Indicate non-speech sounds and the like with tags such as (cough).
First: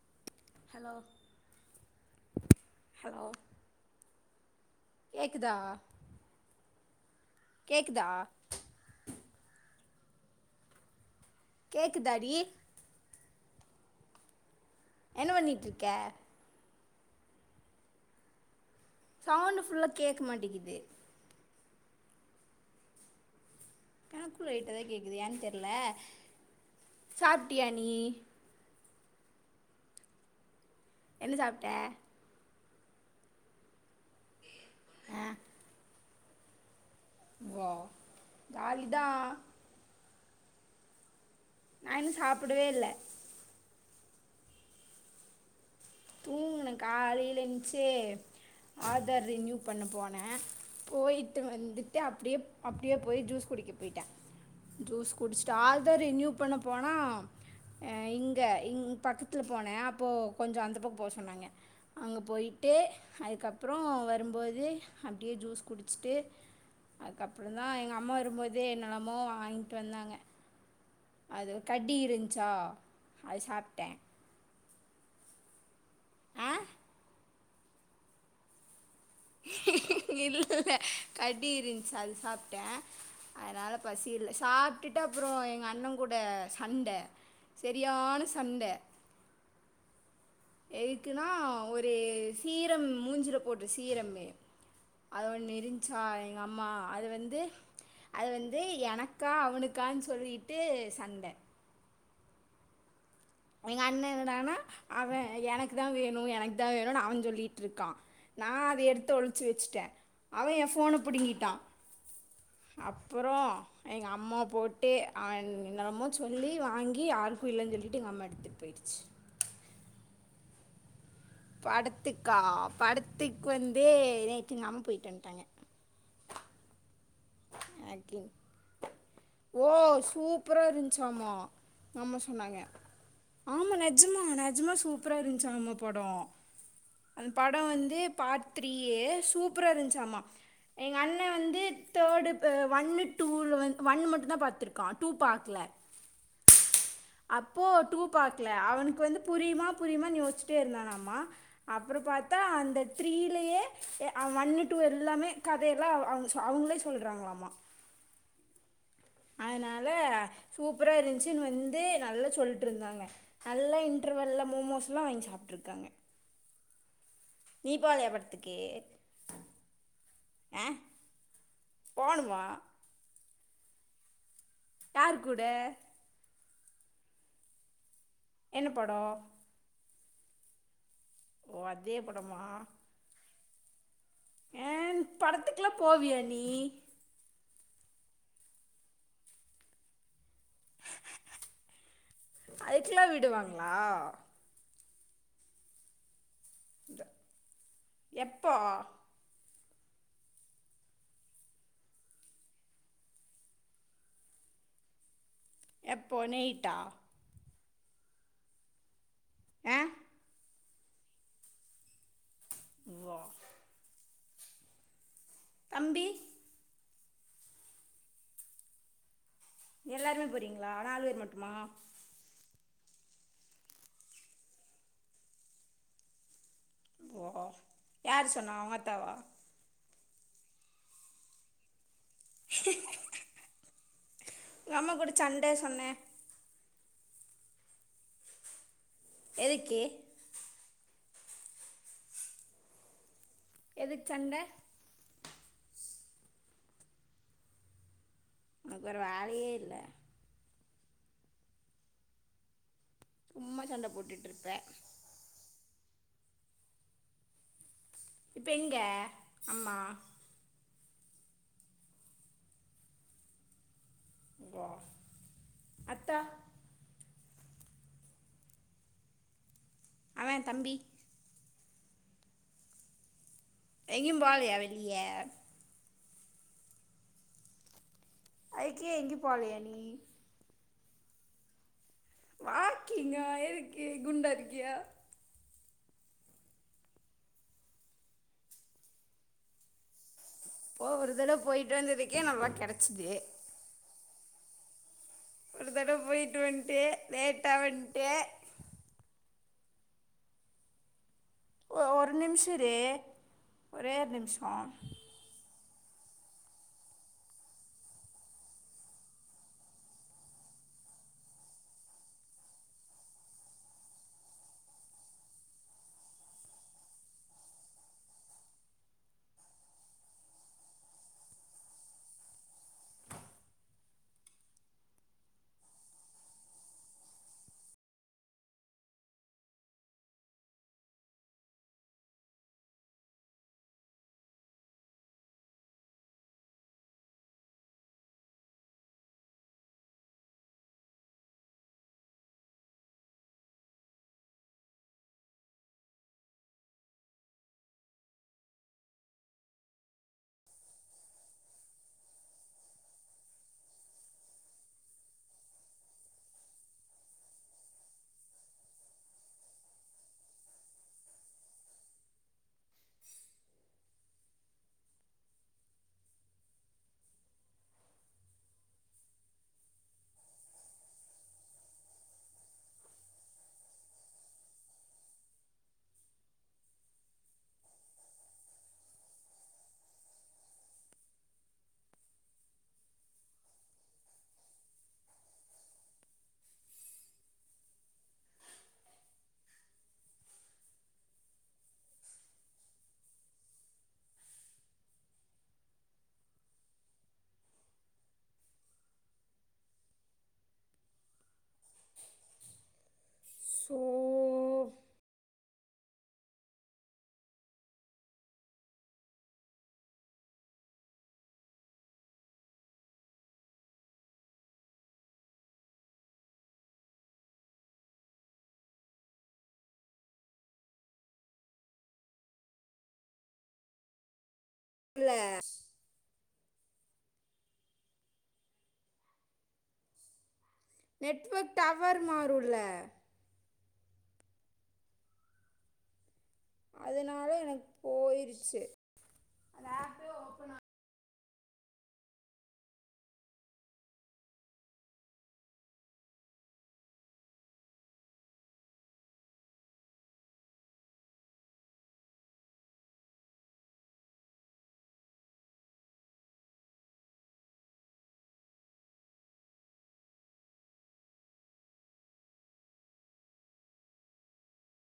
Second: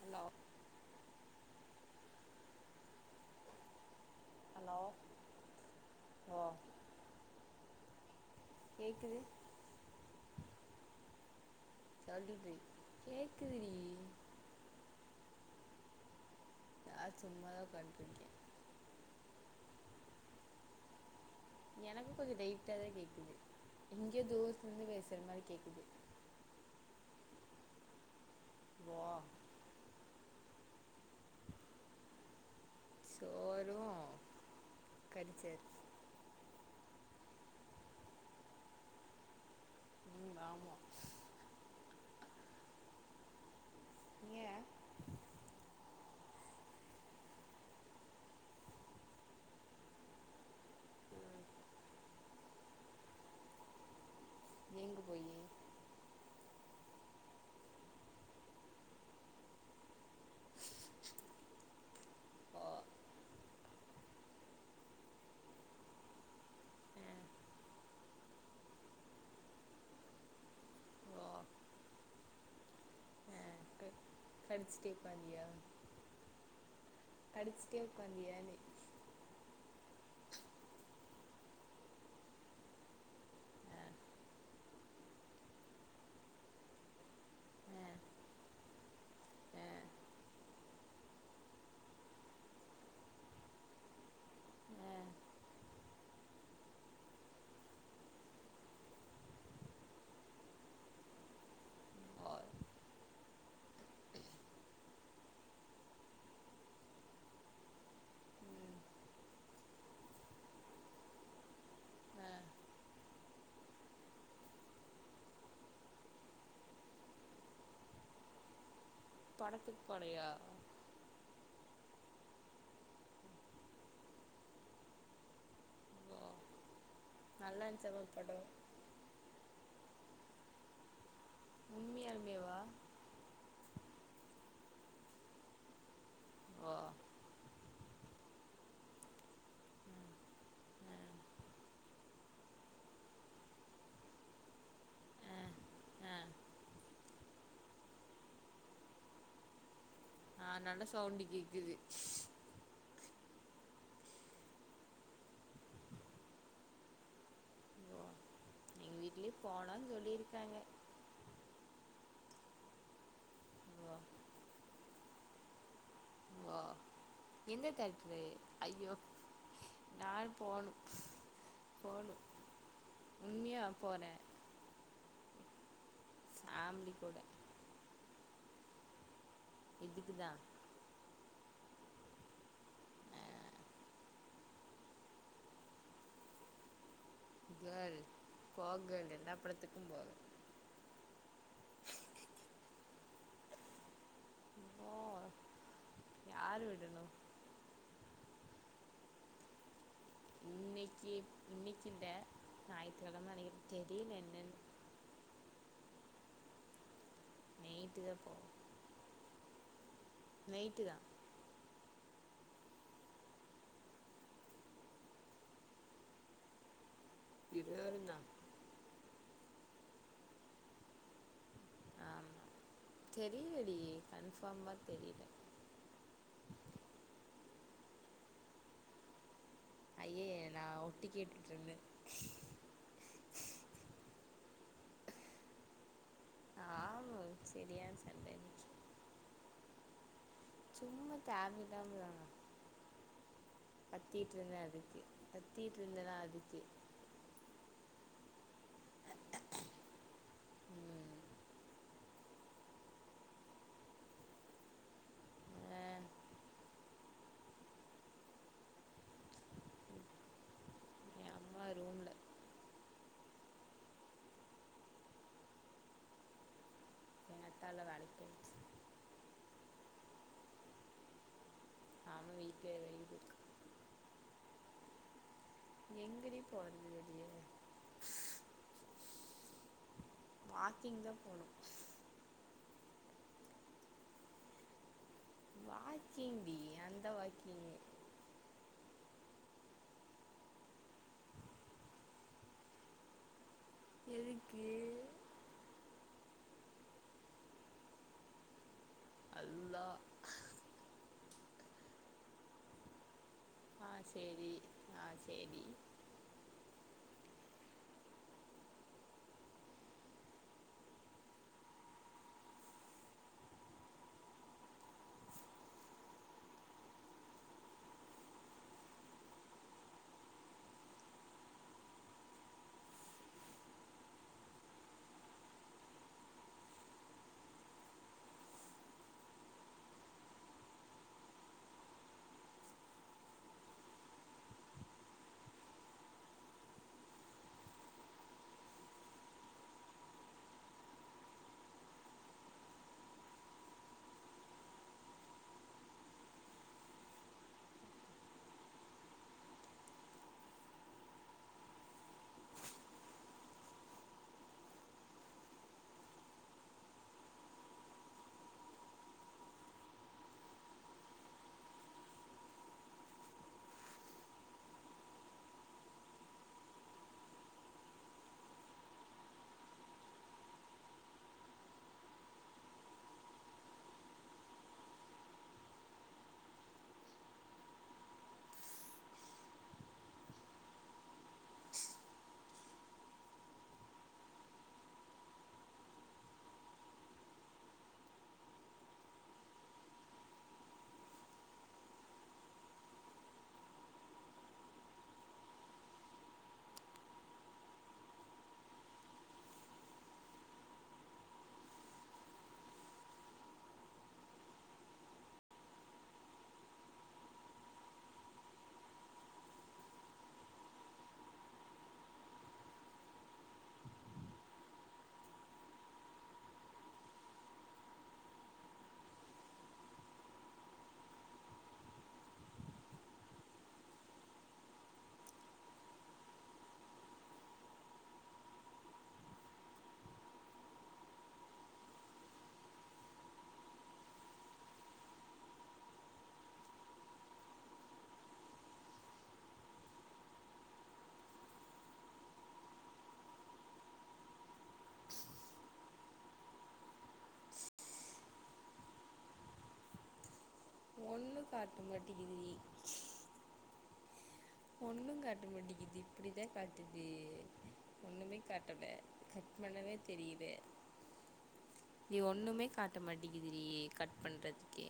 hello hello hello hello கேக்குதா ஓ கேக்குதா கேக்குது (unintelligible) கே கேக்குதாடி க்குது டி என்ன பண்ணிட்டுருக்க நா சும்மாதா படுத்துருக்கே சவுண்டு ஃபுல்லா கேட்க மாட்டிக்குது எனக்கும் கொஞ்சொ டைட்டாதா கேக்குது எங்கேயோ எனக்கு லைட்டாதா தூரத்துலருந்து பேசுற கேக்குது ஏன்னு மாரி தெர்ல கேக்குது சாப்டியா நீ ஓ என்ன சாப்ட்ட சோறு (unintelligible) ஓ ஜாலிதா ம் ஆமா நா இன்னு சாப்டவே இல்ல ஏ தூங்குன காலையில எந்ச்சு ஆதார் ரினியூ பண்ண போன போயிட்டு ம் வந்துட்டு அப்டியே அப்டியே போயி ஜூஸ் குடிக்க போயிட்ட எங்க ஜூஸ் போயி குடிச்சுட்டு ஆதார் ரினியூ பண்ண போனா அ இங்க இங் பக்கத்துல போன அப்போ கொஞ்சம் அந்த அப்ப போ சொன்னாங்க அங்க ஓ போயிட்டு அதுக்கப்பறோ வரும்போது அப்டியே ஜூஸ் குடிச்சுட்டு ஆ அதுக்கப்பறோந்தா எங்க அம்மா வரும்போது என்னல்லமோ வாங்கிட்டு வந்தாங்க ஓ ஆ அது கடி இருந்துச்சா அது சாப்ட்டே லிப்ஸ்டிக் (unintelligible) ஆ கடிச்சுக்க (unintelligible) நீ இல்ல கடி இருந்துச்சி அது சாப்பிட்டே அதனால ஆ பசி இல்ல சாப்ட்டுட்டு அப்புறோ எங்க அண்ண கூட சண்ட ஆ செரியான சண்ட ஆ எதுக்குன்னா ஒரு சீரம் மூஞ்சில போட்டு சீரம் ஆ அத ஒன்னு இரிஞ்ச்சா எங்க அம்மா அது வந்து அது வந்து எனக்கா அவனுக்கானு சொல்லிட்டு சண்ட ஓ எங்க அண்ண என்னடனா அவெ எனக்குதா வேணு எனக்குதா வேணுனு அவெ சொல்லிட்டு இருக்கா நா அத ம் எடுத்து ஒழிச்சு வச்சுட்ட அவெ எ ஃபோன புடுங்கிட்டா ஆ அப்பறொ எங்க அம்மா போட்டு அவெ என் என்னலாமோ சொல்லி வாங்கி யாருக்கு இல்லன்னு சொல்லிட்டு எங்க அம்மா எடுத் ட்டு போயிடுச்சு படத்துக்கு போலயா படத்துக்கா படத்துக்கு வந்து நேத்து எங்கம போயிட்டு வந்ட்டாங்க நல்லாருஞ்ச்சாமா படோ ஓ சூப்பரா இருந்துச்சாமா ஆமா உண்மையாலுமேவா சொன்னாங்க ஆமா நேத் நஜ்மா நெஜமா சூப்பரா இருந்துச்சாம்மா படொ ஓ அந்த படொ வந்து பார்ட் த்ரீயே சூப்பரா இருந்துச்சாம்மா ஆ எங்க அண்ண வந்து தேடு வ ஒன்னு டூ ல வந்து ஒன்னு மட்டுதா பாத்திருக்கா டூ பாக்கல ஆ அப்போ டூ பாக்கல அவனுக்கு வந்து புரியுமா புரியுமா தெ ஆ யோசிச்சுட்டே நல்ல இருந்தானாம்ம சவுண்டு கேக்குது அப்பறொ பாத்தா அந்த த்ரி ல்லயே அ ஒன்னு டூ எல்லாமே கதையெல்லா அவ் அவங் சொ அவங்களே சொ சொல்றாங்களாமா ஓ எங்க வீட்லயு அதனால போலான்னு சொல்லியிருக்காங்க சூப்பரா இருந்ச்சுன்னு வந்து நல்ல சொல்ட்டு இருந்தாங்க நல்லா ஓ இன்டர்வல்ல மோமோஸ்ல்லா வாங்கி சாப்ட்டுருக்காங்க ஆ எந்த தேட்டரு படத்துக்கு ஐயோ நான் ஆ போனு போனு போணுமா உண்மியா போற யாரு கூட ஆம்ப்டி கூட என்ன படொ இதுக்குதா ஓ அதே படமா ஏ படத்துக்குல்லா போவியா நீ கேர்ள் போ கேர்ள் எல்லா படத்துக்கும் போவ அதுக்குலா விடுவாங்களா ஓ யாரு விடணு எப்போ இன்னிக்கு இன்னிக்கு இந்த நாயித்துக் கெழமன்னைக்கு தெரியல என்னனு எப்போ நெயிட்டா நைட்டுதா போ ஆ நைட்டுதா வா தம்பி இது வரிந்தா எல்லாருமே போறீங்ளா நாலு பேர் மட்டுமா தெரியிலடி கன்ஃபார்மா தெரியில யாரு சொன்னா உங்காத்தாவா ஐயய்ய நா ஒட்டுக் கேட்டுட்ருந்தே உங்க அம்மா கூட சண்ட சொன்ன ஆமா செரியான சண்ட இன்னக்கி எதுக்கு சும்மா தேவயில்லாமாதா எதுக்கு சண்டை கத்தியிட்ருந்த அதுக்கு கத்தியிட்ருந்தனா அதுக்கு ஒனக்கு வேற வேலையே இல்ல ம் சும்மா சண்ட போட்டுட்ருப்ப ஆ இப்ப எங்க ஆமா ஆ ரூம்ல வா அத்தா அத்தால்லா வேலைக் போயிட்சி அவெ தம்பி வீட்ல (unintelligible) எங்கயும் போலையா வெளிய எங்கடி போறது வெளிய அதுக்கு எங்கியும் போலையா நீ வாக்கிங்தா போணு வாக்கிங்கா எதுக்கு குண்டா இருக்கியா வாக்கிங்டி அந்த வாக்கிங் போ ஒரு தடவ போயிட்டு வந்ததுக்கே நல்லா கெடச்சுது எதுக்கு ஒரு தடவ போயிட்டு வன்ட்டு லேட்டா வன்ட்டு அல்லா ஒ ஒரு நிம்ஷொ இரு ஆ ஒரே ஒர் நிமிஷொ சரி ஆ சரி சூ ல நெட்வொர்க் டவர் மாறுல்ல அதுனால எனக்கு போயிருச்சி அந்த ஆப்பே ஓப்பன் ஆ ஒண்ணு காட்ட மாட்டகிதிடி ஒண்ணுங் காட்ட மாட்டிகிதி இப்டிதா காட்டுது ஒண்ணுமே காட்டல கட் பண்ணவே தெரியிதே நீ ஒண்ணுமே காட்ட மாட்டிகிதுடி கட் பண்றதுக்கே